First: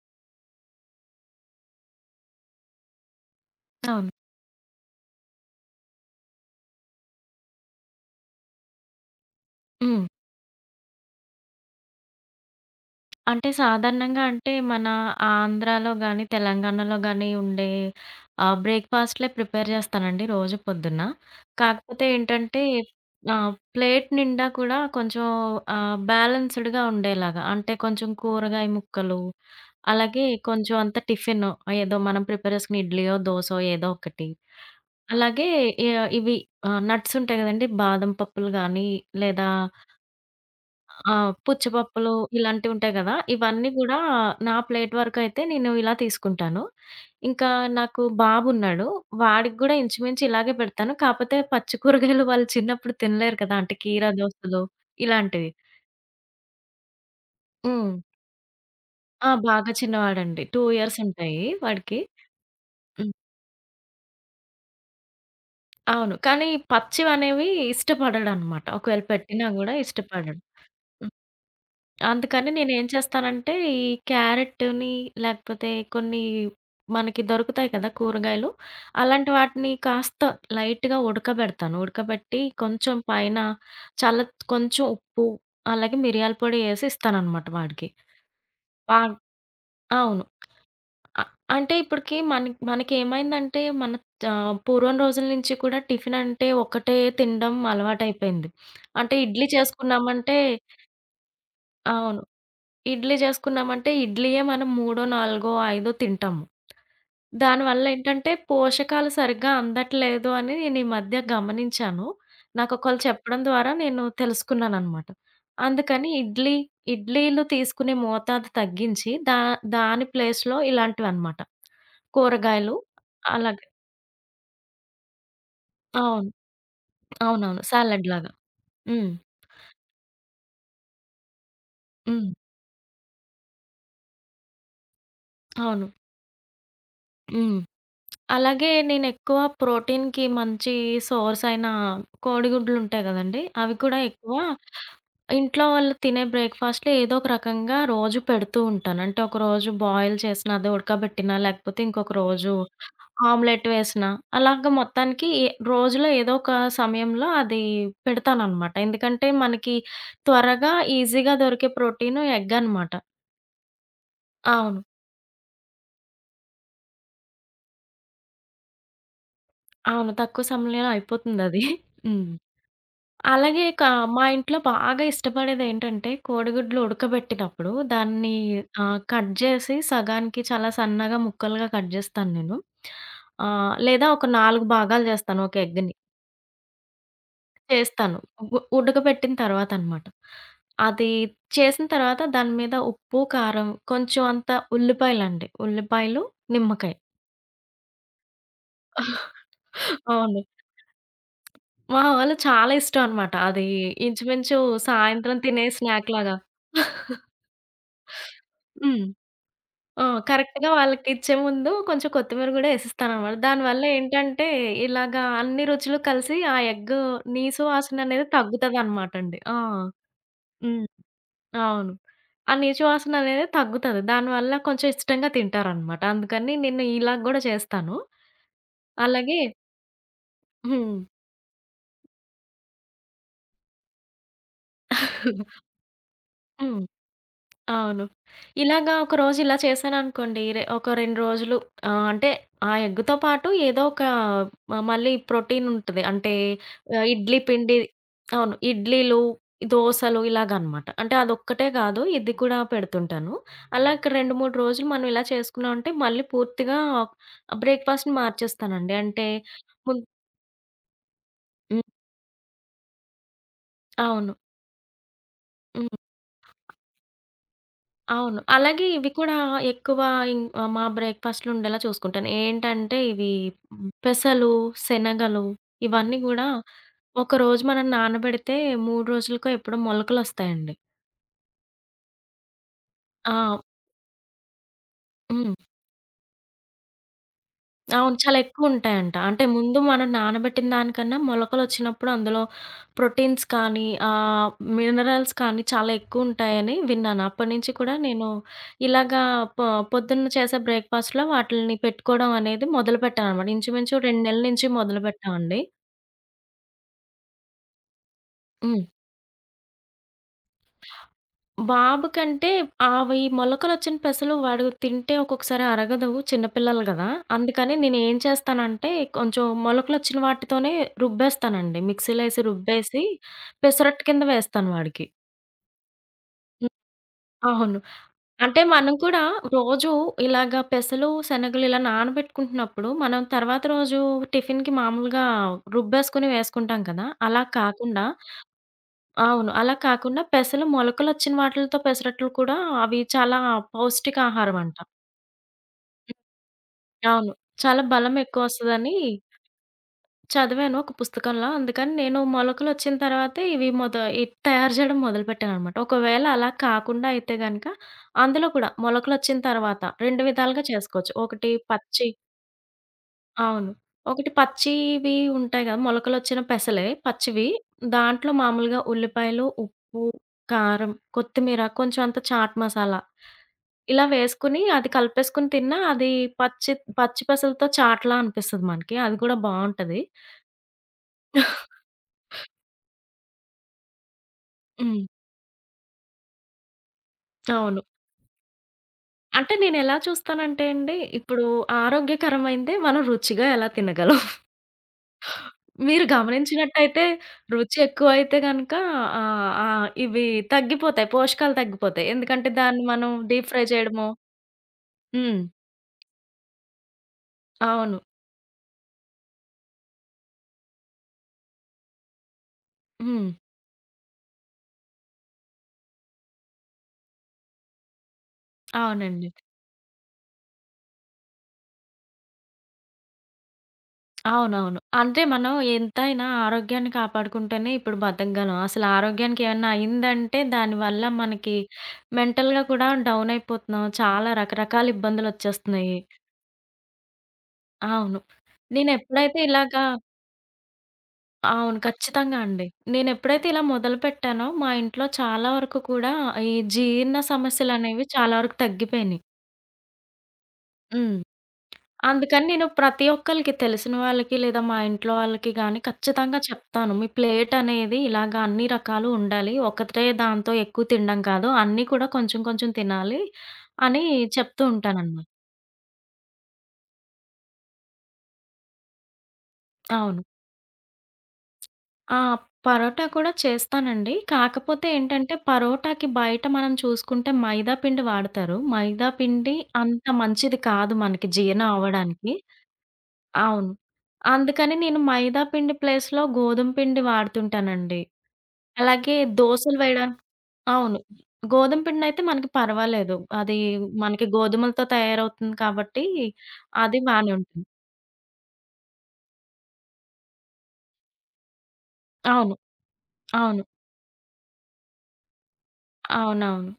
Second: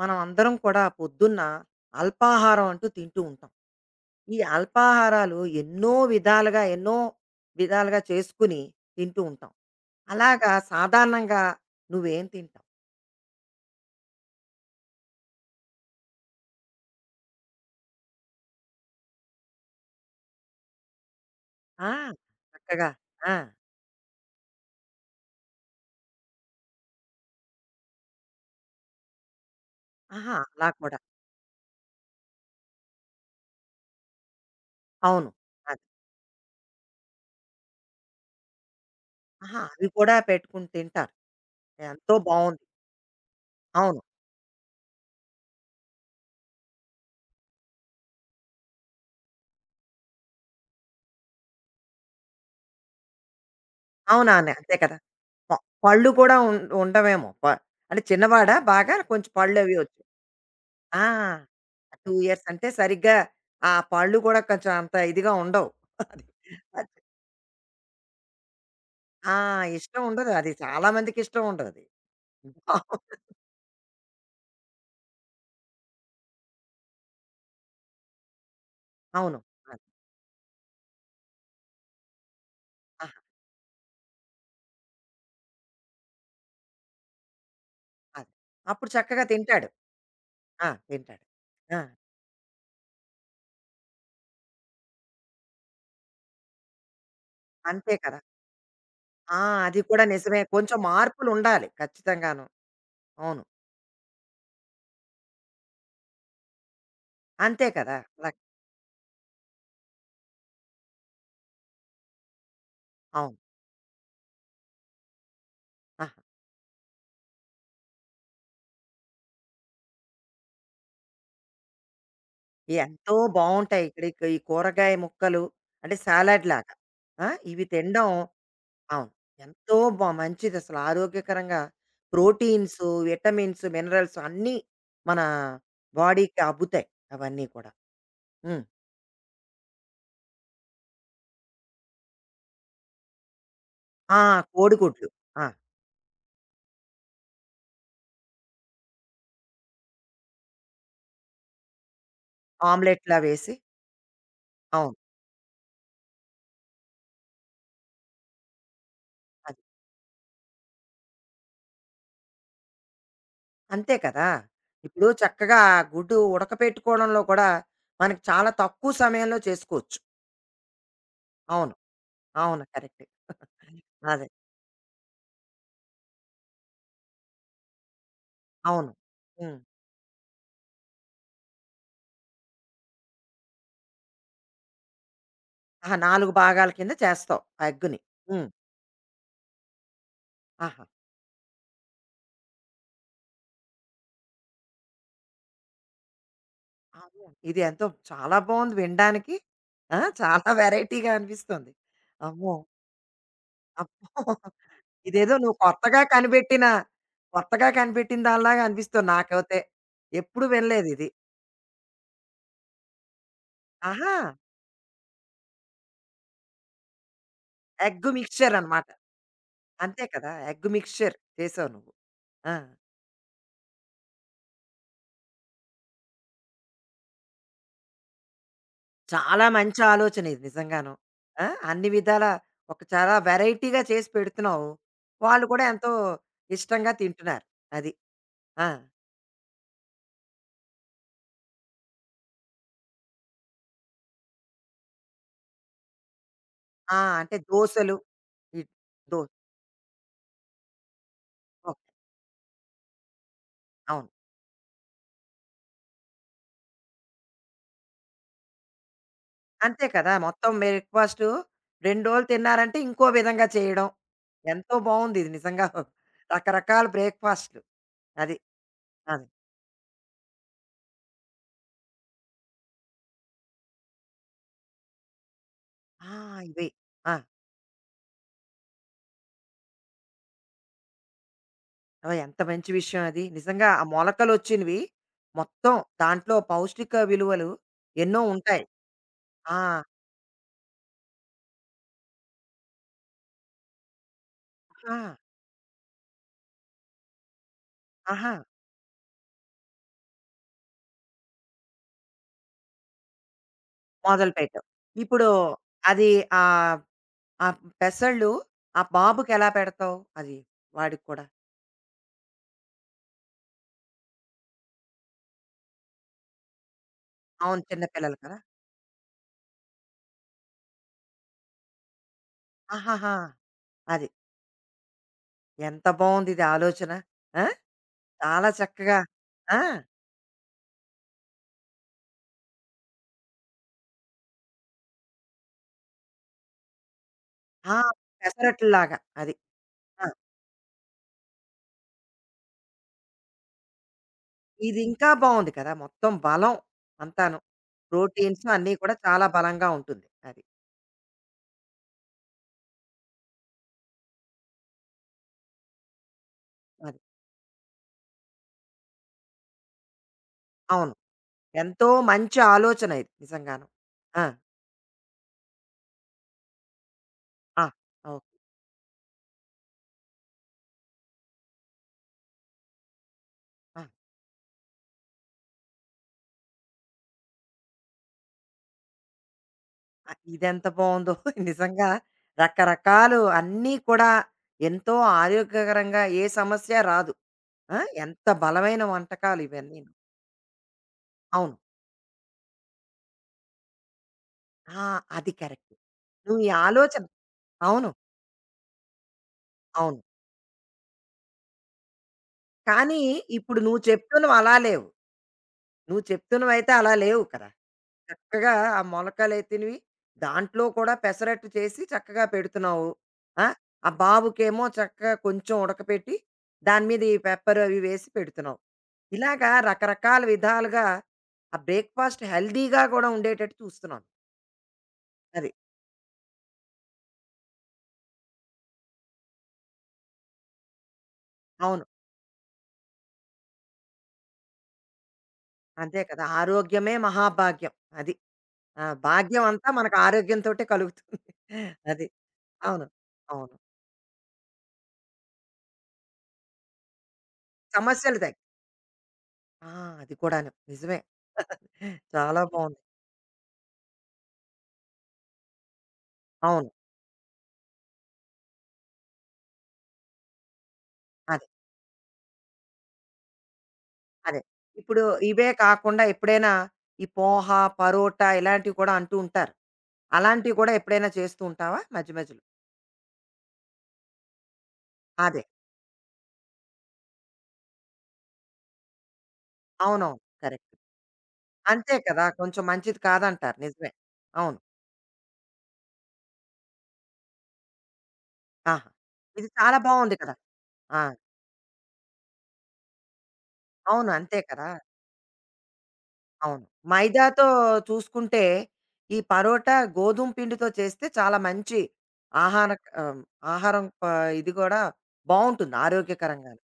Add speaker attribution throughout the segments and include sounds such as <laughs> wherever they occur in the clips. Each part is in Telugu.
Speaker 1: మనం అందరం కూడా పొద్దున్న అల్పాహారం అంటూ తింటూ ఉంటాం.
Speaker 2: అవును.
Speaker 1: ఈ అల్పాహారాలు ఎన్నో విధాలుగా, ఎన్నో విధాలుగా చేసుకుని తింటూ ఉంటాం.
Speaker 2: హ్మ్.
Speaker 1: అలాగా సాధారణంగా నువ్వేం తింటావు?
Speaker 2: అంటే సాధారణంగా అంటే మన ఆంధ్రాలో గాని, తెలంగాణలో గాని ఉండే బ్రేక్‌ఫాస్ట్‌లే ప్రిపేర్ చేస్తానండి రోజు పొద్దున్న.
Speaker 1: ఆ!
Speaker 2: కాకపోతే ఏంటంటే
Speaker 1: చక్కగా. ఆ!
Speaker 2: ప్లేట్ నిండా కూడా కొంచెం బ్యాలెన్స్‌డ్‌గా ఉండేలాగా అంటే కొంచెం కూరగాయ ముక్కలు, అలాగే
Speaker 1: ఆహా! అలా
Speaker 2: కొంచెం
Speaker 1: కూడా.
Speaker 2: అంత టిఫిను ఏదో మనం ప్రిపేర్ చేసుకున్న ఇడ్లీయో, దోసో ఏదో ఒకటి.
Speaker 1: అవును.
Speaker 2: అలాగే
Speaker 1: అది.
Speaker 2: య ఇవి నట్స్ ఉంటాయి కదండీ! బాదం పప్పులు గాని లేదా
Speaker 1: ఆహా! అవి కూడా పెట్టుకుని
Speaker 2: ఆ!
Speaker 1: తింటారు.
Speaker 2: పుచ్చపప్పులు
Speaker 1: ఎంతో బావుంది.
Speaker 2: ఇలాంటివుంటాయి గదా! ఇవన్నీ గూడా
Speaker 1: అవును.
Speaker 2: నా ప్లేట్ వరకైతే నేను ఇలా తీసుకుంటాను. ఇంకా నాకు బాబున్నాడు. వాడికి గూడా ఇంచుమించు ఇలాగే పెడతాను. కాపోతే పచ్చి కూరగాయలు వాళ్ళు చిన్నప్పుడు తినలేరు కదా! అంటే కీరా
Speaker 1: అవునా! నే
Speaker 2: దోసలు
Speaker 1: అంతే కదా! ప
Speaker 2: ఇలాంటివి.
Speaker 1: పళ్ళు కూడా ఉండవేమో.
Speaker 2: హ్మ్.
Speaker 1: అంటే చిన్నవాడా బాగా? కొంచెం
Speaker 2: ఆ! బాగా
Speaker 1: పళ్ళవి
Speaker 2: చిన్నవాడండి. 2 ఇయర్స్
Speaker 1: ఆ!
Speaker 2: ఉంటాయి వాడికి.
Speaker 1: 2 ఇయర్స్ అంటే
Speaker 2: హ్మ్.
Speaker 1: సరిగ్గా ఆ పళ్ళు కూడా కొంచెం అంత ఇదిగా ఉండవు.
Speaker 2: అవును. కానీ
Speaker 1: అది.
Speaker 2: పచ్చివనేవి ఇష్టపడడనమాట. ఒకవేళ
Speaker 1: ఆ!
Speaker 2: పెట్టినా గూడా
Speaker 1: ఇష్టం ఉండదు.
Speaker 2: ఇష్టపడడు.
Speaker 1: అది చాలా మందికి ఇష్టం ఉండదది.
Speaker 2: అందుకని నేనేం చేస్తానంటే, ఈ క్యారెట్‌ని లేకపోతే కొన్ని మనకి దొరుకుతాయి కదా కూరగాయలు. అలాంటి
Speaker 1: అవును.
Speaker 2: వాటిని
Speaker 1: అది.
Speaker 2: కాస్త లైట్‌గా ఉడకబెడతాను. ఉడకబెట్టి కొంచెం
Speaker 1: ఆహా!
Speaker 2: పైన చల్ల కొంచెం ఉప్పు, అలాగే మిరియాల పొడి ఏసి ఇస్తాననమాట వాడికి.
Speaker 1: అది. అప్పుడు
Speaker 2: వా
Speaker 1: చక్కగా తింటాడు.
Speaker 2: అవును.
Speaker 1: ఆ!
Speaker 2: అ
Speaker 1: తింటాడు.
Speaker 2: అంటే
Speaker 1: ఆ!
Speaker 2: ఇప్పటికి మనకేమైందంటే మన పూర్వం రోజుల నుంచి కూడా టిఫిన్ అంటే ఒకటే తినడం
Speaker 1: అంతే కదా!
Speaker 2: అలవాటైపోయింది. అంటే
Speaker 1: ఆ!
Speaker 2: ఇడ్లీ
Speaker 1: అది కూడా
Speaker 2: చేసుకున్నామంటే
Speaker 1: నిజమే. కొంచెం మార్పులుండాలి
Speaker 2: అవును.
Speaker 1: ఖచ్చితంగాను.
Speaker 2: ఇడ్లీ
Speaker 1: అవును.
Speaker 2: చేసుకున్నామంటే ఇడ్లీయే మనం మూడో, నాలుగో, ఐదో తింటాము.
Speaker 1: అంతే
Speaker 2: దానివల్ల
Speaker 1: కదా! అలా
Speaker 2: ఏంటంటే పోషకాలు సరిగ్గా అందట్లేదు అని నేను ఈ మధ్య గమనించాను. నాకొకళ్ళు
Speaker 1: అవును.
Speaker 2: చెప్పడం ద్వారా నేను తెలుసుకున్నాననమాట. అందుకని
Speaker 1: ఆహా!
Speaker 2: ఇడ్లీలు తీసుకునే మోతాదు తగ్గించి దాని ప్లేస్‌లో ఇలాంటివనమాట. కూరగాయలు
Speaker 1: ఎంతో
Speaker 2: అలాగే
Speaker 1: బావుంటాయి ఇక్కడ ఈ ఈ కూరగాయ ముక్కలు అంటే
Speaker 2: అవును.
Speaker 1: సాలడ్‌లాగా. ఆ!
Speaker 2: అవునవును.
Speaker 1: ఇవి తినడం
Speaker 2: సాలడ్‌లాగా. హ్మ్.
Speaker 1: అవును. ఎంతో బా మంచిదసలు ఆరోగ్యకరంగా
Speaker 2: హ్మ్.
Speaker 1: ప్రోటీన్స్, విటమిన్స్, మినరల్స్ అన్నీ మన
Speaker 2: అవును.
Speaker 1: బాడీకి అబ్బుతాయి అవన్నీ
Speaker 2: హ్మ్.
Speaker 1: కూడా. హ్మ్.
Speaker 2: అలాగే నేనెక్కువ ప్రోటీన్‌కి మంచి సోర్స్ అయిన కోడిగుడ్లుంటాయి గదండీ! అవి కూడా
Speaker 1: ఆ!
Speaker 2: ఎక్కువ
Speaker 1: కోడిగుడ్లు. ఆ!
Speaker 2: ఇంట్లో వాళ్ళు తినే బ్రేక్‌ఫాస్ట్‌లో ఏదో ఒక రకంగా రోజు పెడుతూ ఉంటాను. అంటే ఒకరోజు బాయిల్ చేసిన, అదే ఉడకబెట్టినా, లేకపోతే ఇంకొక రోజు
Speaker 1: ఆమ్లెట్‌లా వేసి.
Speaker 2: ఆమ్లెట్ వేసిన, అలాగ
Speaker 1: అవును.
Speaker 2: మొత్తానికి ఏ రోజులో ఏదో ఒక సమయంలో అది పెడతాననమాట. ఎందుకంటే
Speaker 1: అది.
Speaker 2: మనకి త్వరగా, ఈజీగా దొరికే ప్రోటీను ఎగ్ అనమాట.
Speaker 1: అంతే కదా!
Speaker 2: అవును.
Speaker 1: ఇప్పుడు చక్కగా ఆ గుడ్డు ఉడకపెట్టుకోవడంలో కూడా మనకి చాలా తక్కువ సమయంలో చేసుకోవచ్చు.
Speaker 2: అవును. తక్కువ సమయంలో అయిపోతుందది.
Speaker 1: అవును.
Speaker 2: హ్మ్.
Speaker 1: అవును. కరెక్ట్.
Speaker 2: అలాగే మా
Speaker 1: అదే.
Speaker 2: ఇంట్లో బాగా ఇష్టపడేదేంటంటే, కోడిగుడ్లు ఉడకబెట్టినప్పుడు దాన్ని
Speaker 1: అవును.
Speaker 2: కట్
Speaker 1: హ్మ్.
Speaker 2: జేసి సగానికి చాలా సన్నగా ముక్కలుగా కట్ జేస్తాను నేను. లేదా ఒక 4 భాగాలు జేస్తాను ఒక ఎగ్‌ని.
Speaker 1: ఆహా! 4 భాగాల కింద చేస్తావు ఆ ఎగ్గుని.
Speaker 2: చేస్తాను.
Speaker 1: హ్మ్.
Speaker 2: ఉడకబెట్టిన తర్వాతనమాట.
Speaker 1: ఆహా!
Speaker 2: అది చేసిన తర్వాత దాని మీద ఉప్పు, కారం, కొంచెం అంత ఉల్లిపాయలండి. ఉల్లిపాయలు, నిమ్మకాయ.
Speaker 1: అవును. ఇది ఎంతో చాలా బాగుంది వినడానికి. ఆ!
Speaker 2: అవును.
Speaker 1: చాలా <laughs> వెరైటీగా అనిపిస్తుంది.
Speaker 2: మా వాళ్ళు
Speaker 1: అమ్మో!
Speaker 2: చాలా ఇష్టం అనమాట. అది
Speaker 1: అబ్బో!
Speaker 2: ఇంచుమించు
Speaker 1: ఇదేదో
Speaker 2: సాయంత్రం
Speaker 1: నువ్వు
Speaker 2: తినే
Speaker 1: కొత్తగా
Speaker 2: స్నాక్ లాగా.
Speaker 1: కనిపెట్టిన కొత్తగా కనిపెట్టిన దానిలాగా
Speaker 2: హ్మ్.
Speaker 1: అనిపిస్తుంది నాకైతే.
Speaker 2: ఆ!
Speaker 1: ఎప్పుడు
Speaker 2: కరెక్ట్‌గా
Speaker 1: వినలేదు ఇది.
Speaker 2: వాళ్ళకిచ్చే ముందు కొంచెం కొత్తిమీర గూడా యేసిస్తాననమాట. దానివల్ల
Speaker 1: ఆహా!
Speaker 2: ఏంటంటే, ఇలాగా అన్ని రుచులు కలిసి ఆ ఎగ్ నీసు
Speaker 1: ఎగ్
Speaker 2: వాసననేది
Speaker 1: మిక్స్చర్ అనమాట.
Speaker 2: తగ్గుతదనమాటండి. ఆ!
Speaker 1: అంతే కదా! ఎగ్
Speaker 2: హ్మ్.
Speaker 1: మిక్స్చర్ చేసావు నువ్వు.
Speaker 2: అవును.
Speaker 1: ఆ!
Speaker 2: ఆ నీచు వాసననేది తగ్గుతది. దానివల్ల కొంచెం ఇష్టంగా తింటారనమాట. అందుకని నేను ఇలా గూడా చేస్తాను. అలాగే
Speaker 1: చాలా మంచి ఆలోచన ఇది నిజంగాను.
Speaker 2: హ్మ్.
Speaker 1: ఆ! అన్ని విధాలా ఒక చాలా వెరైటీగా చేసి పెడుతున్నావు. వాళ్ళు కూడా
Speaker 2: <laughs>
Speaker 1: ఎంతో
Speaker 2: హ్మ్.
Speaker 1: ఇష్టంగా తింటున్నారు. అది.
Speaker 2: అవును.
Speaker 1: ఆ!
Speaker 2: ఇలాగా ఒక రోజు ఇలా చేశాననుకోండి. ఒక 2 రోజులు అంటే ఆ ఎగ్‌తో పాటు ఏదో ఒక మళ్ళీ ప్రోటీన్ ఉంటది. అంటే
Speaker 1: ఆ! అంటే
Speaker 2: ఇడ్లీ పిండి
Speaker 1: దోసలు.
Speaker 2: అవును.
Speaker 1: ఇడ్ దో
Speaker 2: ఇడ్లీలు, దోసలు ఇలాగనమాట. అంటే అదొక్కటే
Speaker 1: ఓకే.
Speaker 2: కాదు. ఇది కూడా పెడుతుంటాను. అలా
Speaker 1: అవును.
Speaker 2: ఒక 2, 3 రోజులు మనం ఇలా చేసుకున్నామంటే మళ్ళీ పూర్తిగా బ్రేక్‌ఫాస్ట్‌ని మార్చేస్తానండి. అంటే
Speaker 1: అంతే
Speaker 2: ముం
Speaker 1: కదా! మొత్తం మీ బ్రేక్‌ఫాస్టు
Speaker 2: హ్మ్.
Speaker 1: 2 రోజులు తిన్నారంటే ఇంకో విధంగా చేయడం.
Speaker 2: అవును.
Speaker 1: ఎంతో బావుందిది నిజంగా.
Speaker 2: హ్మ్.
Speaker 1: రకరకాల బ్రేక్‌ఫాస్ట్‌లు. అది.
Speaker 2: అవును. అలాగే ఇవి
Speaker 1: అది.
Speaker 2: కూడా ఎక్కువ మా బ్రేక్‌ఫాస్ట్‌లో ఉండేలా చూసుకుంటాను. ఏంటంటే ఇవి హ్మ్, పెసలు, శనగలు
Speaker 1: ఆ!
Speaker 2: ఇవన్నీ గూడా
Speaker 1: ఇవి. ఆ!
Speaker 2: ఒకరోజు మనం నానబెడితే 3 రోజులకో ఎప్పుడో మొలకలొస్తాయండి.
Speaker 1: ఓహ్! ఎంత మంచి విషయం అది.
Speaker 2: ఆ!
Speaker 1: నిజంగా ఆ మొలకలొచ్చినవి
Speaker 2: హ్మ్.
Speaker 1: మొత్తం దాంట్లో పౌష్టిక విలువలు
Speaker 2: అవును.
Speaker 1: ఎన్నో
Speaker 2: చాలా
Speaker 1: ఉంటాయి.
Speaker 2: ఎక్కువుంటాయంట. అంటే
Speaker 1: ఆ!
Speaker 2: ముందు మనం నానబెట్టిన దానికన్నా మొలకలొచ్చినప్పుడు అందులో ప్రోటీన్స్ కానీ,
Speaker 1: ఆహా!
Speaker 2: మినరల్స్ కానీ చాలా ఎక్కువుంటాయని విన్నాను. అప్పటినుంచి కూడా నేను
Speaker 1: ఆహా!
Speaker 2: ఇలాగా పొ పొద్దున్న చేసే బ్రేక్‌ఫాస్ట్‌లో వాటిల్ని పెట్టుకోవడం అనేది మొదలుపెట్టాననమాట. ఇంచుమించు 2 నెలల
Speaker 1: మొదలుపెట్టావు.
Speaker 2: నుంచి
Speaker 1: ఇప్పుడు
Speaker 2: మొదలుపెట్టామండి.
Speaker 1: అది ఆహ్, ఆ పెసళ్ళు ఆ
Speaker 2: హ్మ్.
Speaker 1: బాబుకెలా పెడతావు? అది వాడికి కూడా?
Speaker 2: బాబు కంటే అవి మొలకలొచ్చిన పెసలు వాడు తింటే ఒక్కొక్కసారి అరగదు చిన్నపిల్లలు గదా!
Speaker 1: అవును.
Speaker 2: అందుకని
Speaker 1: చిన్న పిల్లలు
Speaker 2: నేనేం
Speaker 1: కదా!
Speaker 2: చేస్తానంటే కొంచెం మొలకలొచ్చిన వాటితోనే రుబ్బేస్తానండి. మిక్సీలో ఏసి రుబ్బేసి
Speaker 1: ఆహాహా!
Speaker 2: పెసరట్టు
Speaker 1: అది.
Speaker 2: కింద వేస్తాను వాడికి.
Speaker 1: ఎంత బావుందిది
Speaker 2: హ్మ్.
Speaker 1: ఆలోచన. ఆ!
Speaker 2: అవును.
Speaker 1: చాలా
Speaker 2: అంటే మనం
Speaker 1: చక్కగా
Speaker 2: కూడా
Speaker 1: ఆ!
Speaker 2: రోజు ఇలాగ పెసలు, శనగలు ఇలా నానబెట్టుకుంటున్నప్పుడు మనం తర్వాత రోజు టిఫిన్‌కి మామూలుగా రుబ్బేసుకొని వేసుకుంటాం కదా! అలా
Speaker 1: ఆ!
Speaker 2: కాకుండా
Speaker 1: పెసరట్లులాగా అది.
Speaker 2: అవును. అలా
Speaker 1: ఆ!
Speaker 2: కాకుండా పెసలు మొలకలొచ్చిన వాటిలతో పెసరట్లు కూడా అవి చాలా పౌష్టికాహారమంట.
Speaker 1: ఇదింకా బావుంది కదా! మొత్తం బలం
Speaker 2: అవును.
Speaker 1: అంతాను.
Speaker 2: చాలా బలం
Speaker 1: ప్రోటీన్స్ అన్నీ కూడా
Speaker 2: ఎక్కువొస్తదని
Speaker 1: చాలా బలంగా ఉంటుంది. అది.
Speaker 2: చదివాను ఒక పుస్తకంలో. అందుకని నేను మొలకలొచ్చిన తర్వాతే ఇవి ఇది తయారు చేయడం మొదలుపెట్టాననమాట. ఒకవేళ అలా
Speaker 1: అది.
Speaker 2: కాకుండా అయితే గనక అందులో కూడా మొలకలొచ్చిన తర్వాత 2 విధాలుగా
Speaker 1: అవును.
Speaker 2: చేసుకోవచ్చు. ఒకటి
Speaker 1: ఎంతో
Speaker 2: పచ్చి
Speaker 1: మంచి ఆలోచన ఇది నిజంగాను.
Speaker 2: అవును.
Speaker 1: ఆ!
Speaker 2: ఒకటి పచ్చివి ఉంటాయి గదా! మొలకలొచ్చిన పెసలే పచ్చివి.
Speaker 1: ఆ!
Speaker 2: దాంట్లో
Speaker 1: ఓకే.
Speaker 2: మామూలుగా ఉల్లిపాయలు, ఉప్పు, కారం, కొత్తిమీర, కొంచెం అంత చాట్ మసాలా
Speaker 1: ఆ!
Speaker 2: ఇలా వేసుకొని అది కలిపేసుకొని తిన్నా అది పచ్చి పచ్చి పెసలతో చాట్‌లా అనిపిస్తది మనకి. అది గూడా బావుంటది.
Speaker 1: ఆ! ఇదెంత బావుందో <laughs> నిజంగా రకరకాలు అన్నీ కూడా ఎంతో
Speaker 2: హ్మ్.
Speaker 1: ఆరోగ్యకరంగా ఏ సమస్య రాదు. ఆ!
Speaker 2: అవును.
Speaker 1: ఎంత బలమైన వంటకాలు
Speaker 2: అంటే
Speaker 1: ఇవన్నీను.
Speaker 2: నేనెలా చూస్తానంటే అండి, ఇప్పుడు
Speaker 1: అవును.
Speaker 2: ఆరోగ్యకరమైనదే మనం రుచిగా ఎలా తినగలం?
Speaker 1: ఆ! అది కరెక్ట్.
Speaker 2: మీరు
Speaker 1: నువ్వు ఈ ఆలోచన
Speaker 2: గమనించినట్టయితే రుచి
Speaker 1: అవును.
Speaker 2: ఎక్కువైతే గనక ఆహ్, ఆహ్,
Speaker 1: అవును.
Speaker 2: ఇవి తగ్గిపోతాయి. పోషకాలు తగ్గిపోతాయి. ఎందుకంటే దాన్ని
Speaker 1: కానీ
Speaker 2: మనం డీప్
Speaker 1: ఇప్పుడు
Speaker 2: ఫ్రై
Speaker 1: నువ్వు
Speaker 2: చేయడమో
Speaker 1: చెప్తున్నవి అలా లేవు.
Speaker 2: హ్మ్.
Speaker 1: నువ్వు చెప్తున్నవయితే అలా లేవు కదా!
Speaker 2: అవును.
Speaker 1: చక్కగా ఆ మొలకలెత్తినవి దాంట్లో కూడా పెసరట్టు చేసి చక్కగా పెడుతున్నావు.
Speaker 2: హ్మ్.
Speaker 1: ఆ! ఆ బాబుకేమో చక్కగా కొంచెం ఉడకపెట్టి దాని మీద ఈ పెప్పర్ అవి వేసి పెడుతున్నావు.
Speaker 2: అవునండి.
Speaker 1: ఇలాగా రకరకాల విధాలుగా ఆ బ్రేక్‌ఫాస్ట్ హెల్తీగా కూడా ఉండేటట్టు చూస్తున్నాను.
Speaker 2: అవునవును. అంటే
Speaker 1: అది.
Speaker 2: మనం ఎంతైనా ఆరోగ్యాన్ని కాపాడుకుంటేనే ఇప్పుడు బతకగలం. అసలు ఆరోగ్యానికి ఏమన్నా అయిందంటే దానివల్ల మనకి
Speaker 1: అవును.
Speaker 2: మెంటల్‌గా కూడా డౌన్ అయిపోతున్నాం. చాలా రకరకాల ఇబ్బందులొచ్చేస్తున్నాయి.
Speaker 1: అంతే కదా! ఆరోగ్యమే మహాభాగ్యం. అది.
Speaker 2: అవును.
Speaker 1: ఆ!
Speaker 2: నేనెప్పుడైతే
Speaker 1: భాగ్యం అంతా
Speaker 2: ఇలాగా
Speaker 1: మనకు ఆరోగ్యంతోటే కలుగుతుంది.
Speaker 2: అవును.
Speaker 1: అది.
Speaker 2: ఖచ్చితంగా అండి.
Speaker 1: అవును.
Speaker 2: నేనెప్పుడైతే
Speaker 1: అవును.
Speaker 2: ఇలా మొదలుపెట్టానో, మా ఇంట్లో చాలా వరకు కూడా ఈ జీర్ణ సమస్యలనేవి
Speaker 1: సమస్యలు
Speaker 2: చాలా
Speaker 1: తగ్గి
Speaker 2: వరకు తగ్గిపోయినియి.
Speaker 1: ఆ! అది కూడాను. నిజమే.
Speaker 2: హ్మ్.
Speaker 1: చాలా
Speaker 2: అందుకని నేను
Speaker 1: బావుంది.
Speaker 2: ప్రతి ఒక్కళ్ళకి తెలిసిన వాళ్ళకి, లేదా మా ఇంట్లో వాళ్ళకి గాని ఖచ్చితంగా
Speaker 1: అవును.
Speaker 2: చెప్తాను. మీ ప్లేటనేది ఇలాగ అన్ని రకాలు ఉండాలి. ఒకటే దాంతో ఎక్కువ తినడం
Speaker 1: అదే.
Speaker 2: కాదు. అన్నీ కూడా కొంచెం కొంచెం తినాలి అని
Speaker 1: అదే.
Speaker 2: చెప్తూ
Speaker 1: ఇప్పుడు
Speaker 2: ఉంటాననమాట.
Speaker 1: ఇవే కాకుండా ఎప్పుడైనా ఈ పోహ, పరోటా ఇలాంటివి కూడా అంటూ ఉంటారు.
Speaker 2: అవును.
Speaker 1: అలాంటివి కూడా ఎప్పుడైనా చేస్తూ ఉంటావా మధ్య
Speaker 2: ఆ!
Speaker 1: మధ్యలో?
Speaker 2: పరోటా కూడా చేస్తానండి. కాకపోతే ఏంటంటే,
Speaker 1: అదే.
Speaker 2: పరోటాకి బయట మనం చూసుకుంటే మైదా పిండి వాడతారు. మైదా పిండి అంత
Speaker 1: అవునవును.
Speaker 2: మంచిది
Speaker 1: కరెక్ట్.
Speaker 2: కాదు మనకి జీర్ణం
Speaker 1: అంతే కదా!
Speaker 2: అవ్వడానికి.
Speaker 1: కొంచెం మంచిది కాదంటారు.
Speaker 2: అవును.
Speaker 1: నిజమే. అవును.
Speaker 2: అందుకని నేను మైదా పిండి ప్లేస్‌లో గోధుమ పిండి వాడుతుంటానండి.
Speaker 1: ఆహా!
Speaker 2: అలాగే
Speaker 1: ఇది
Speaker 2: దోసలు
Speaker 1: చాలా
Speaker 2: వేయడా
Speaker 1: బావుంది కదా!
Speaker 2: అవును.
Speaker 1: ఆ!
Speaker 2: గోధుమ పిండయితే మనకి పర్వాలేదు. అది
Speaker 1: అవును.
Speaker 2: మనకి
Speaker 1: అంతే కదా!
Speaker 2: గోధుమలతో తయారవుతుంది కాబట్టి,
Speaker 1: అవును.
Speaker 2: అది బానే
Speaker 1: మైదాతో
Speaker 2: ఉంటుంది.
Speaker 1: చూసుకుంటే, ఈ పరోటా గోధుమ పిండితో చేస్తే చాలా మంచి
Speaker 2: అవును.
Speaker 1: ఆహార ఆహ్,
Speaker 2: అవును.
Speaker 1: ఆహారం ఇది గూడా బావుంటుంది ఆరోగ్యకరంగాను.
Speaker 2: అవునవును.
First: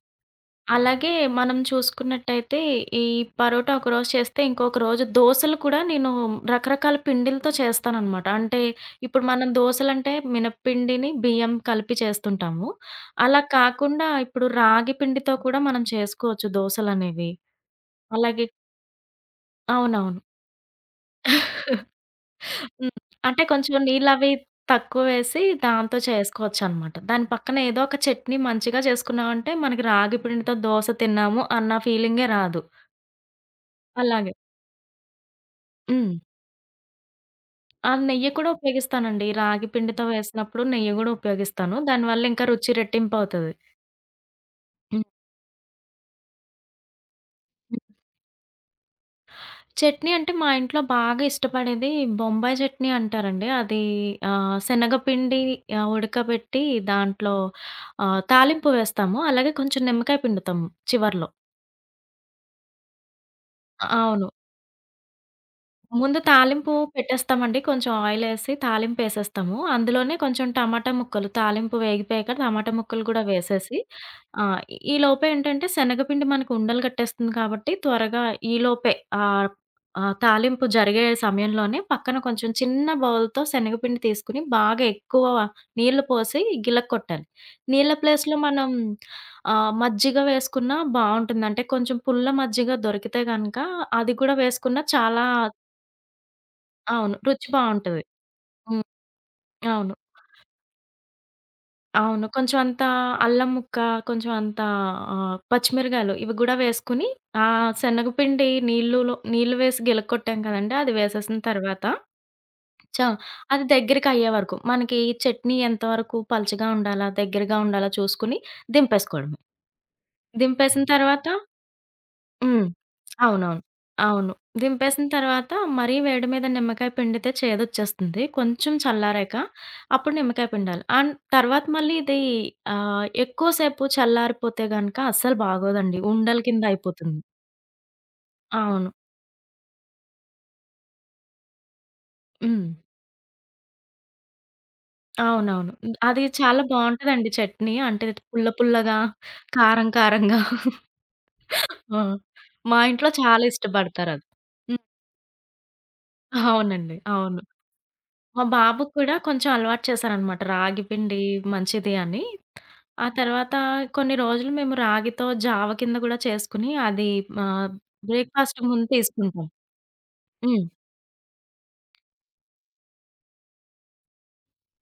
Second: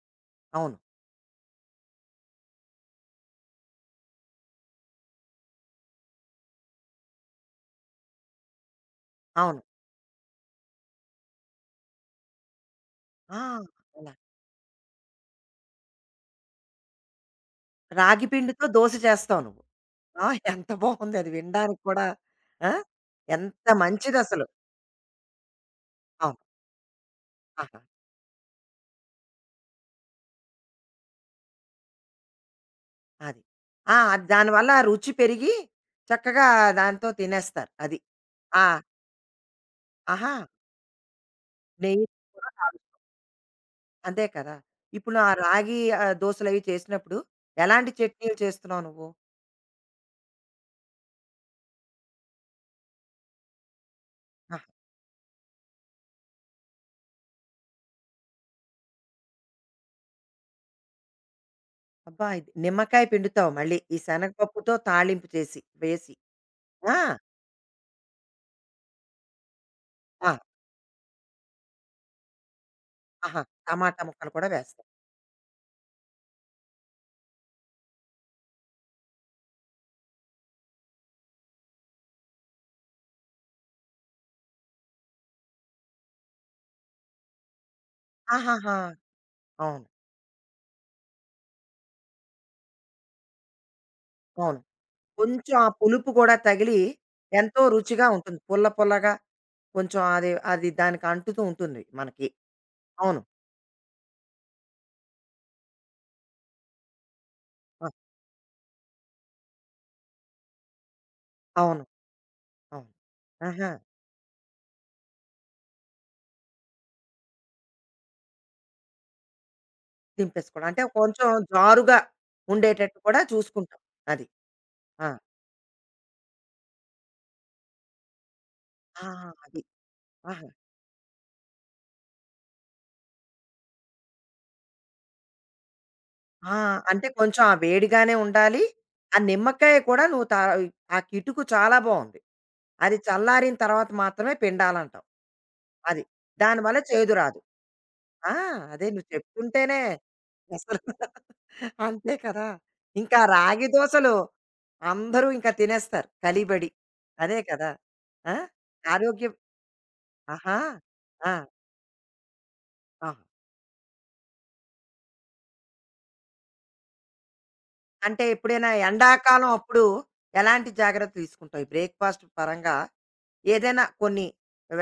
Speaker 1: అవును.
Speaker 2: అలాగే మనం చూసుకున్నట్టయితే ఈ పరోటా ఒకరోజు చేస్తే, ఇంకొక రోజు దోసలు కూడా నేను రకరకాల పిండిలతో చేస్తాననమాట. అంటే ఇప్పుడు మనం
Speaker 1: అవును.
Speaker 2: దోసలంటే మినప్పిండిని, బియ్యం కలిపి చేస్తుంటాము.
Speaker 1: ఆ!
Speaker 2: అలా కాకుండా
Speaker 1: అలా.
Speaker 2: ఇప్పుడు రాగి పిండితో కూడా మనం చేసుకోవచ్చు దోసలనేవి.
Speaker 1: రాగి
Speaker 2: అలాగే
Speaker 1: పిండితో దోస చేస్తావు నువ్వు.
Speaker 2: అవునవును.
Speaker 1: ఆ! ఎంత బావుంది అది వినడానికి కూడా. ఆ!
Speaker 2: హ్మ్. అంటే
Speaker 1: ఎంత
Speaker 2: కొంచెం నీళ్ళవి
Speaker 1: మంచిదసలు.
Speaker 2: తక్కువేసి దాంతో
Speaker 1: అవును.
Speaker 2: చేసుకోవచ్చనమాట. దాని పక్కన
Speaker 1: ఆహా!
Speaker 2: ఏదో ఒక చట్నీ మంచిగా చేసుకున్నామంటే మనకి రాగి పిండితో దోస తిన్నాము అన్న ఫీలింగే రాదు.
Speaker 1: అది. ఆ!
Speaker 2: అలాగే.
Speaker 1: దానివల్ల ఆ రుచి పెరిగి,
Speaker 2: హ్మ్.
Speaker 1: చక్కగా దాంతో తినేస్తారు.
Speaker 2: ఆ!
Speaker 1: అది.
Speaker 2: నెయ్యి కూడా
Speaker 1: ఆ!
Speaker 2: ఉపయోగిస్తానండి. రాగి పిండితో
Speaker 1: ఆహా!
Speaker 2: వేసినప్పుడు నెయ్యి గూడా ఉపయోగిస్తాను.
Speaker 1: నెయ్యి
Speaker 2: దానివల్ల ఇంకా
Speaker 1: కూడా
Speaker 2: రుచి
Speaker 1: కాదు.
Speaker 2: రెట్టింపవుతది.
Speaker 1: అంతే కదా!
Speaker 2: హ్మ్.
Speaker 1: ఇప్పుడు ఆ రాగి దోసలవి చేసినప్పుడు
Speaker 2: హ్మ్.
Speaker 1: ఎలాంటి చట్నీలు చేస్తున్నావు నువ్వు?
Speaker 2: చట్నీ అంటే మా ఇంట్లో బాగా ఇష్టపడేది బొంబాయి చట్నీ అంటారండి. అది
Speaker 1: ఆహా!
Speaker 2: శనగపిండి ఉడకబెట్టి దాంట్లో తాలింపు వేస్తాము. అలాగే కొంచెం నిమ్మకాయ పిండుతాము చివర్లో.
Speaker 1: అబ్బా! ఇది నిమ్మకాయ పిండుతావు మళ్ళీ.
Speaker 2: ఆ!
Speaker 1: ఈ
Speaker 2: అవును.
Speaker 1: శనగపప్పుతో తాళింపు చేసి, వేసి.
Speaker 2: ముందు తాలింపు
Speaker 1: ఆ!
Speaker 2: పెట్టేస్తామండి. కొంచెం ఆయిలేసి తాలింపేసేస్తాము. అందులోనే
Speaker 1: ఆ!
Speaker 2: కొంచెం టమాటా ముక్కలు తాలింపు వేగిపోయాక టమాటా ముక్కలు గూడా
Speaker 1: ఆహా!
Speaker 2: వేసేసి
Speaker 1: టమాటా ముక్కలు కూడా
Speaker 2: ఆహ్,
Speaker 1: వేస్తావు.
Speaker 2: ఈ లోపే ఏంటంటే శనగపిండి మనకు ఉండలు కట్టేస్తుంది కాబట్టి త్వరగా ఈ లోపే ఆహ్, ఆహ్, తాలింపు జరిగే సమయంలోనే పక్కన కొంచెం చిన్న బౌల్‌తో శనగపిండి తీసుకొని బాగా ఎక్కువ నీళ్లు పోసి గిలక్కొట్టాలి. నీళ్ల ప్లేస్‌లో మనం
Speaker 1: ఆహాహా! అవును.
Speaker 2: మజ్జిగ వేసుకున్నా బావుంటుంది. అంటే కొంచెం పుల్ల మజ్జిగ దొరికితే గనక అది కూడా
Speaker 1: అవును.
Speaker 2: వేసుకున్నా చాలా
Speaker 1: కొంచెం ఆ పులుపు కూడా తగిలి
Speaker 2: అవును. రుచి
Speaker 1: ఎంతో
Speaker 2: బావుంటది.
Speaker 1: రుచిగా ఉంటుంది. పుల్ల
Speaker 2: హ్మ్.
Speaker 1: పుల్లగా
Speaker 2: అవును.
Speaker 1: కొంచెం అది అది దానికి అంటుతూ ఉంటుంది
Speaker 2: అవును.
Speaker 1: మనకి.
Speaker 2: కొంచెం అంత
Speaker 1: అవును.
Speaker 2: అల్లం ముక్క, కొంచెం అంత పచ్చిమిరగాయలు ఇవి గూడా వేసుకొని, ఆ
Speaker 1: ఆ!
Speaker 2: శనగపిండి నీళ్ళులో నీళ్ళు వేసి గిలక్కొట్టాం కదండీ! అది వేసేసిన
Speaker 1: అవును.
Speaker 2: తర్వాత
Speaker 1: అవును.
Speaker 2: చ అది
Speaker 1: ఆహా!
Speaker 2: దగ్గరికయ్యే వరకు మనకి చట్నీ ఎంతవరకు పలచగా ఉండాలా, దగ్గరగా ఉండాలా చూసుకొని దింపేసుకోవడమే.
Speaker 1: దింపేసుకోవడం. అంటే
Speaker 2: దింపేసిన తర్వాత
Speaker 1: కొంచెం జారుగా
Speaker 2: హ్మ్.
Speaker 1: ఉండేటట్టు కూడా
Speaker 2: అవునవును.
Speaker 1: చూసుకుంటాం. అది.
Speaker 2: అవును. దింపేసిన
Speaker 1: ఆ!
Speaker 2: తర్వాత మరీ వేడి మీద నిమ్మకాయ పిండితే చేదొచ్చేస్తుంది. కొంచెం
Speaker 1: ఆ!
Speaker 2: చల్లారాక
Speaker 1: అది.
Speaker 2: అప్పుడు నిమ్మకాయ
Speaker 1: ఆహా!
Speaker 2: పిండాలి. అండ్ తర్వాత మళ్ళీ ఇది ఎక్కువ సేపు చల్లారిపోతే గనక అస్సలు బాగోదండి. ఉండల
Speaker 1: ఆ!
Speaker 2: కింద
Speaker 1: అంటే
Speaker 2: అయిపోతుంది.
Speaker 1: కొంచెం ఆ వేడిగానే ఉండాలి.
Speaker 2: అవును.
Speaker 1: ఆ నిమ్మకాయ కూడా నువ్వు తా ఆ కిటుకు చాలా బావుంది.
Speaker 2: హ్మ్.
Speaker 1: అది చల్లారిన తర్వాత మాత్రమే పిండాలంటావు.
Speaker 2: అవునవును. హ్మ్.
Speaker 1: అది.
Speaker 2: అది చాలా
Speaker 1: దానివల్ల చేదు
Speaker 2: బావుంటదండి
Speaker 1: రాదు.
Speaker 2: చట్నీ. అంటే
Speaker 1: ఆ!
Speaker 2: పుల్ల
Speaker 1: అదే
Speaker 2: పుల్లగా,
Speaker 1: నువ్వు చెప్తుంటేనే
Speaker 2: కారం కారంగా.
Speaker 1: అసలు
Speaker 2: ఆ!
Speaker 1: అంతే కదా!
Speaker 2: మా ఇంట్లో
Speaker 1: ఇంకా
Speaker 2: చాలా
Speaker 1: రాగి దోసలు
Speaker 2: ఇష్టపడతారది. హ్మ్.
Speaker 1: అందరూ ఇంకా తినేస్తారు కలిబడి.
Speaker 2: అవునండి.
Speaker 1: అదే
Speaker 2: అవును.
Speaker 1: కదా! ఆ!
Speaker 2: మా బాబుకి కూడా
Speaker 1: ఆరోగ్యం
Speaker 2: కొంచెం అలవాటు చేశారనమాట.
Speaker 1: ఆహా!
Speaker 2: రాగి పిండి
Speaker 1: ఆ!
Speaker 2: మంచిది అని. ఆ
Speaker 1: ఆ!
Speaker 2: తర్వాత కొన్ని రోజులు మేము రాగితో జావ కింద గూడా చేసుకుని అది ఆహ్,
Speaker 1: అంటే
Speaker 2: బ్రేక్‌ఫాస్ట్
Speaker 1: ఎప్పుడైనా
Speaker 2: ముందు తీసుకుంటాం.
Speaker 1: ఎండాకాలం అప్పుడు
Speaker 2: హ్మ్.
Speaker 1: ఎలాంటి జాగ్రత్తలు తీసుకుంటావు? ఈ బ్రేక్‌ఫాస్ట్ పరంగా ఏదైనా కొన్ని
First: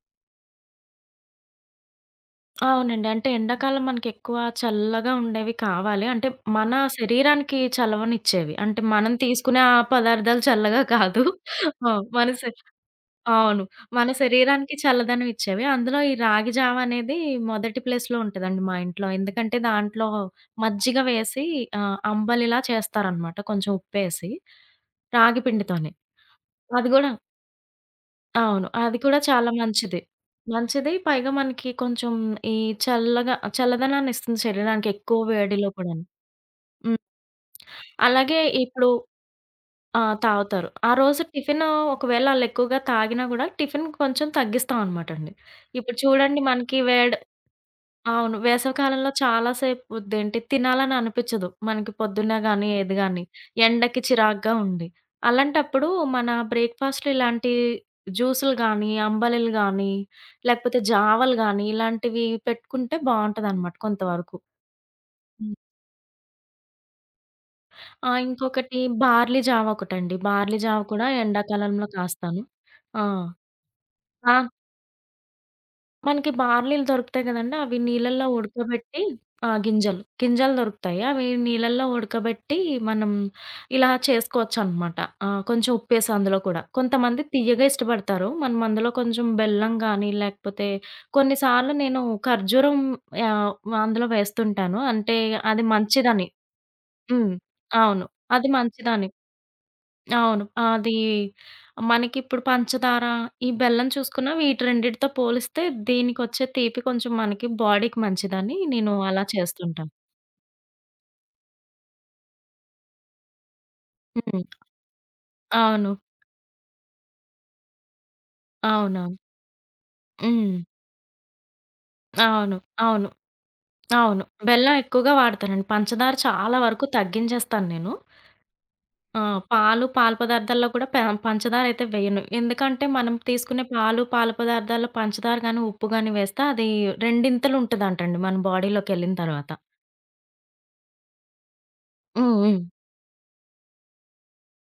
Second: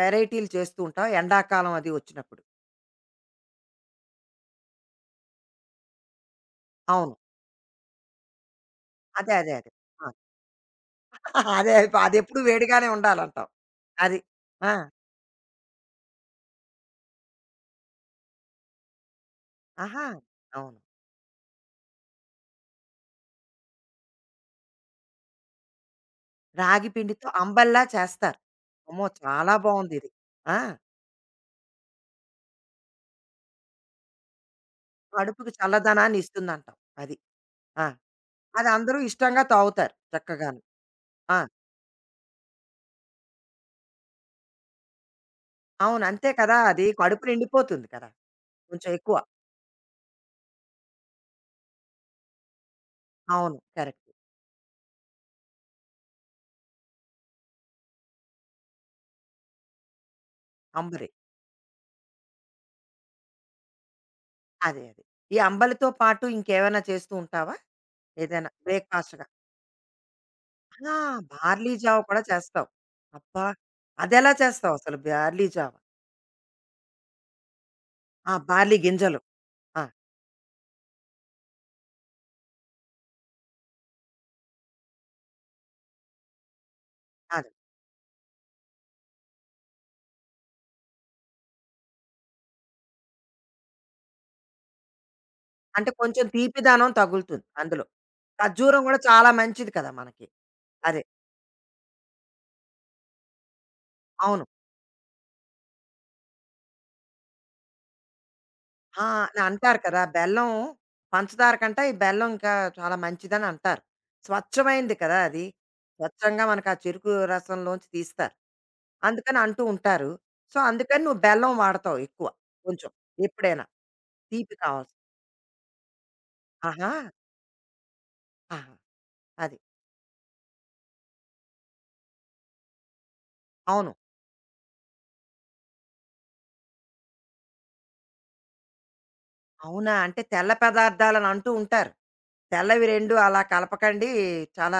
Speaker 1: వెరైటీలు చేస్తూ ఉంటావు ఎండాకాలం అది వచ్చినప్పుడు.
Speaker 2: అవునండి. అంటే ఎండాకాలం మనకెక్కువ చల్లగా ఉండేవి కావాలి. అంటే మన
Speaker 1: అవును.
Speaker 2: శరీరానికి చలవనిచ్చేవి. అంటే మనం
Speaker 1: అదే. అదే.
Speaker 2: తీసుకునే
Speaker 1: అదే.
Speaker 2: ఆ
Speaker 1: ఆ!
Speaker 2: పదార్థాలు చల్లగా కాదు.
Speaker 1: <laughs> అదే
Speaker 2: ఆ! మన
Speaker 1: అదెప్పుడు
Speaker 2: శ
Speaker 1: వేడిగానే ఉండాలంటావు.
Speaker 2: అవును. మన
Speaker 1: అది. ఆ!
Speaker 2: శరీరానికి చల్లదనం ఇచ్చేవి. అందులో ఈ రాగి జావ అనేది మొదటి ప్లేస్‌లో ఉంటదండి మా ఇంట్లో. ఎందుకంటే
Speaker 1: ఆహా!
Speaker 2: దాంట్లో
Speaker 1: అవును.
Speaker 2: మజ్జిగ వేసి అంబలిలా చేస్తారనమాట. కొంచెం ఉప్పేసి రాగి పిండితోనే. అది
Speaker 1: రాగి
Speaker 2: గూడా
Speaker 1: పిండితో అంబల్లా చేస్తారు.
Speaker 2: అవును. అది
Speaker 1: అమ్మో!
Speaker 2: కూడా చాలా
Speaker 1: చాలా
Speaker 2: మంచిది.
Speaker 1: బావుందిది. ఆ!
Speaker 2: మంచిది. పైగా మనకి కొంచెం ఈ చల్లగా చల్లదనాన్నిస్తుంది శరీరానికి ఎక్కువ
Speaker 1: కడుపుకి
Speaker 2: వేడిలో కూడాను.
Speaker 1: చల్లదనాన్ని ఇస్తుందంటావు.
Speaker 2: హ్మ్.
Speaker 1: అది. ఆ!
Speaker 2: అలాగే
Speaker 1: అది
Speaker 2: ఇప్పుడు
Speaker 1: అందరూ ఇష్టంగా తాగుతారు
Speaker 2: ఆ!
Speaker 1: చక్కగాను.
Speaker 2: తాగుతారు. ఆ రోజు
Speaker 1: ఆ!
Speaker 2: టిఫిను ఒకవేళ ఆళ్ళెక్కువగా తాగినా గూడా టిఫిన్ కొంచెం తగ్గిస్తామనమాట అండి. ఇప్పుడు
Speaker 1: అవును. అంతే
Speaker 2: చూడండి
Speaker 1: కదా!
Speaker 2: మనకి
Speaker 1: అది
Speaker 2: వేడి
Speaker 1: కడుపు నిండిపోతుంది కదా!
Speaker 2: అవును.
Speaker 1: కొంచెం
Speaker 2: వేసవికాలంలో
Speaker 1: ఎక్కువ.
Speaker 2: చాలా సేపు దేంటి తినాలని అనిపిచ్చదు. మనకి పొద్దున్నే గానీ, ఏది గానీ,
Speaker 1: అవును.
Speaker 2: ఎండకి
Speaker 1: కరెక్ట్.
Speaker 2: చిరాగ్గా ఉండి. అలాంటప్పుడు మన బ్రేక్‌ఫాస్ట్‌లో ఇలాంటి జ్యూసులు గానీ, అంబలిలు గానీ, లేకపోతే
Speaker 1: అంబలి.
Speaker 2: జావలు గానీ, ఇలాంటివి పెట్టుకుంటే బావుంటదనమాట కొంతవరకు.
Speaker 1: అదే. ఈ
Speaker 2: హ్మ్.
Speaker 1: అంబలితో పాటు ఇంకేమైనా చేస్తూ ఉంటావా?
Speaker 2: ఆ!
Speaker 1: ఏదైనా
Speaker 2: ఇంకొకటి
Speaker 1: బ్రేక్‌ఫాస్ట్‌గా?
Speaker 2: బార్లీ జావ ఒకటండి. బార్లీ జావ
Speaker 1: ఆ!
Speaker 2: కూడా
Speaker 1: బార్లీ
Speaker 2: ఎండాకాలంలో
Speaker 1: జావ కూడా
Speaker 2: కాస్తాను.
Speaker 1: చేస్తావు.
Speaker 2: ఆ!
Speaker 1: అబ్బా! అదెలా
Speaker 2: ఆ!
Speaker 1: చేస్తావసలు బార్లీ జావ?
Speaker 2: మనకి బార్లీలు దొరుకుతాయి గదండీ! అవి నీళ్ళల్లో
Speaker 1: ఆ! బార్లీ
Speaker 2: ఉడకబెట్టి
Speaker 1: గింజలు.
Speaker 2: ఆ!
Speaker 1: ఆ!
Speaker 2: గింజలు. గింజలు దొరుకుతాయి. అవి నీళ్ళల్లో ఉడకబెట్టి మనం ఇలా చేసుకోవచ్చనమాట. కొంచెం ఉప్పేసి అందులో కూడా. కొంతమంది
Speaker 1: అదే.
Speaker 2: తియ్యగా ఇష్టపడతారు. మనం అందులో కొంచెం బెల్లం గానీ, లేకపోతే కొన్నిసార్లు నేను ఖర్జూరం ఆహ్, అందులో వేస్తుంటాను. అంటే అది
Speaker 1: అంటే కొంచెం
Speaker 2: మంచిదని.
Speaker 1: తీపిదనం
Speaker 2: హ్మ్.
Speaker 1: తగులుతుంది అందులో.
Speaker 2: అవును. అది
Speaker 1: ఖర్జూరం కూడా
Speaker 2: మంచిదని.
Speaker 1: చాలా మంచిది కదా మనకి.
Speaker 2: అవును. అది
Speaker 1: అదే.
Speaker 2: మనకిప్పుడు పంచదార, ఈ బెల్లం చూసుకున్న
Speaker 1: అవును.
Speaker 2: వీటి రెండిటితో పోలిస్తే దీనికొచ్చే తీపి కొంచెం మనకి బాడీకి మంచిదని నేను
Speaker 1: ఆ!
Speaker 2: అలా
Speaker 1: అని అంటారు
Speaker 2: చేస్తుంటాను.
Speaker 1: కదా! బెల్లం పంచదార కంటే ఈ బెల్లం ఇంకా చాలా మంచిదని అంటారు.
Speaker 2: హ్మ్.
Speaker 1: స్వచ్ఛమైంది కదా! అది.
Speaker 2: అవును.
Speaker 1: స్వచ్ఛంగా మనకు ఆ చెరుకు రసంలోంచి తీస్తారు.
Speaker 2: అవునవును.
Speaker 1: అందుకని అంటూ ఉంటారు. సో,
Speaker 2: హ్మ్.
Speaker 1: అందుకని నువ్వు బెల్లం వాడతావు ఎక్కువ.
Speaker 2: అవును.
Speaker 1: కొంచెం
Speaker 2: అవును.
Speaker 1: ఎప్పుడైనా.
Speaker 2: అవును.
Speaker 1: తీపి
Speaker 2: బెల్లం
Speaker 1: కావాల్సి
Speaker 2: ఎక్కువగా వాడతానండి. పంచదార చాలా వరకు
Speaker 1: ఆహా!
Speaker 2: తగ్గించేస్తాను నేను.
Speaker 1: ఆహా!
Speaker 2: ఆ!
Speaker 1: అది.
Speaker 2: పాలు, పాలు పదార్థాల్లో కూడా పె పంచదార అయితే వేయను. ఎందుకంటే మనం తీసుకునే
Speaker 1: అవును.
Speaker 2: పాలు, పాల పదార్థాల్లో పంచదార గాని, ఉప్పు గాని వేస్తే అది రెండింతలు ఉంటదంటండి మన బాడీలోకెళ్ళిన తర్వాత.
Speaker 1: అవునా? అంటే తెల్ల పదార్థాలని అంటూ ఉంటారు.
Speaker 2: హ్మ్. హ్మ్.
Speaker 1: తెల్లవి 2 అలా కలపకండి. చాలా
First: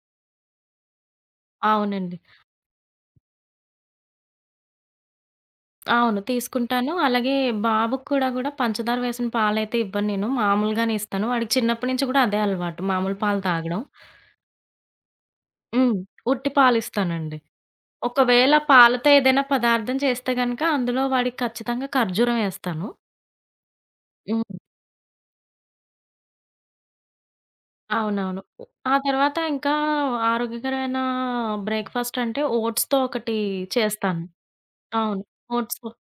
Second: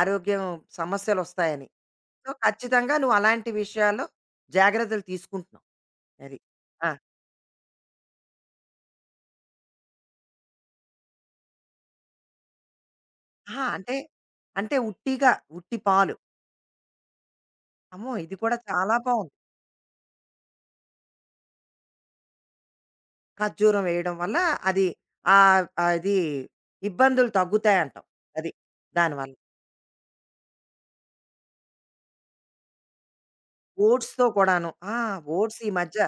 Speaker 1: ఆరోగ్యం సమస్యలొస్తాయని.
Speaker 2: అవునండి.
Speaker 1: సో, ఖచ్చితంగా నువ్వు అలాంటి విషయాల్లో జాగ్రత్తలు తీసుకుంటున్నావు.
Speaker 2: అవును.
Speaker 1: అది. ఆ!
Speaker 2: తీసుకుంటాను. అలాగే బాబుకి కూడా గూడా పంచదార వేసిన పాలైతే ఇవ్వను నేను. మామూలుగానే ఇస్తాను. వాడికి చిన్నప్పటి నుంచి కూడా అదే అలవాటు. మామూలు పాలు
Speaker 1: ఆహా!
Speaker 2: తాగడం.
Speaker 1: అంటే, అంటే ఉట్టిగా, ఉట్టి
Speaker 2: హ్మ్.
Speaker 1: పాలు.
Speaker 2: ఉట్టి పాలిస్తానండి.
Speaker 1: అమ్మో! ఇది
Speaker 2: ఒకవేళ
Speaker 1: కూడా చాలా
Speaker 2: పాలతో
Speaker 1: బావుంది.
Speaker 2: ఏదైనా పదార్థం చేస్తే గనక అందులో వాడికి ఖచ్చితంగా ఖర్జూరం ఏస్తాను.
Speaker 1: ఖర్జూరం వేయడం వల్ల
Speaker 2: హ్మ్.
Speaker 1: అది అది ఇబ్బందులు తగ్గుతాయంటావు.
Speaker 2: అవునవును.
Speaker 1: అది.
Speaker 2: ఆ
Speaker 1: దానివల్ల.
Speaker 2: తర్వాత ఇంకా ఆరోగ్యకరమైన బ్రేక్‌ఫాస్ట్ అంటే ఓట్స్‌తో ఒకటి చేస్తాను.
Speaker 1: ఓట్స్‌తో కూడాను. ఆ!
Speaker 2: అవును.
Speaker 1: ఓట్స్ ఈ
Speaker 2: ఓట్స్‌తో
Speaker 1: మధ్య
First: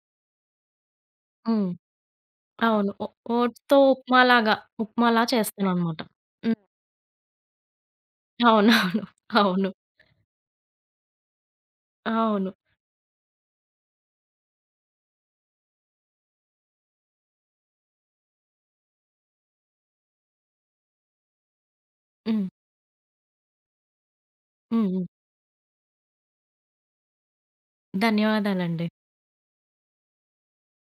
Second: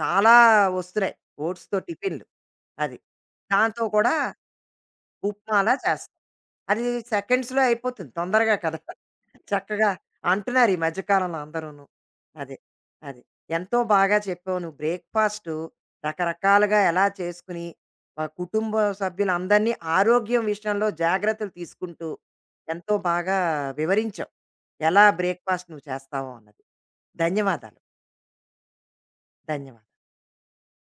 Speaker 1: చాలా వస్తున్నాయి.
Speaker 2: హ్మ్.
Speaker 1: ఓట్స్‌తో టిఫిన్‌లు.
Speaker 2: అవును.
Speaker 1: అది.
Speaker 2: ఓట్స్‌తో
Speaker 1: దాంతో కూడా
Speaker 2: ఉప్మాలాగా, ఉప్మాలా
Speaker 1: ఉప్మాలా
Speaker 2: చేస్తాననమాట.
Speaker 1: చేస్తాం.
Speaker 2: హ్మ్.
Speaker 1: అది సెకండ్స్‌లో అయిపోతుంది తొందరగా కదా!
Speaker 2: అవునవును. అవును.
Speaker 1: చక్కగా అంటున్నారు ఈ మధ్య కాలంలో అందరూను.
Speaker 2: అవును.
Speaker 1: అదే. అది. ఎంతో బాగా చెప్పావు నువ్వు బ్రేక్‌ఫాస్టు రకరకాలుగా ఎలా చేసుకుని కుటుంబ సభ్యులందరినీ ఆరోగ్యం విషయంలో జాగ్రత్తలు తీసుకుంటూ
Speaker 2: హ్మ్.
Speaker 1: ఎంతో బాగా వివరించావు.
Speaker 2: హ్మ్.
Speaker 1: ఎలా
Speaker 2: హ్మ్.
Speaker 1: బ్రేక్‌ఫాస్ట్ నువ్వు చేస్తావో అన్నది. ధన్యవాదాలు.
Speaker 2: ధన్యవాదాలండి.
Speaker 1: ధన్యవాదాలు.